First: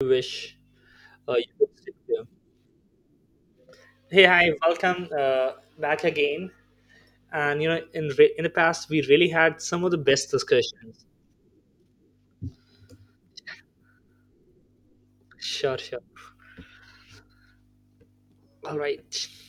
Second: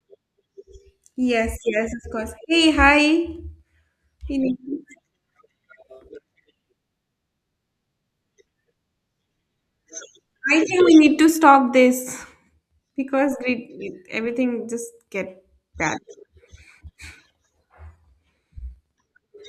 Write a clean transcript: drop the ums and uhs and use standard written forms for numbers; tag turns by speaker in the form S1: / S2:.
S1: You wish. You
S2: Yes,
S1: could
S2: yes,
S1: stick
S2: of
S1: to.
S2: course. Hey, hi.
S1: Hey,
S2: We
S1: hi,
S2: need- to-
S1: welcome, back again. And you know, in the past, we really had some of the best
S2: I think we
S1: discussions.
S2: need to stop this because everything just get
S1: Sure,
S2: bad.
S1: sure. All right.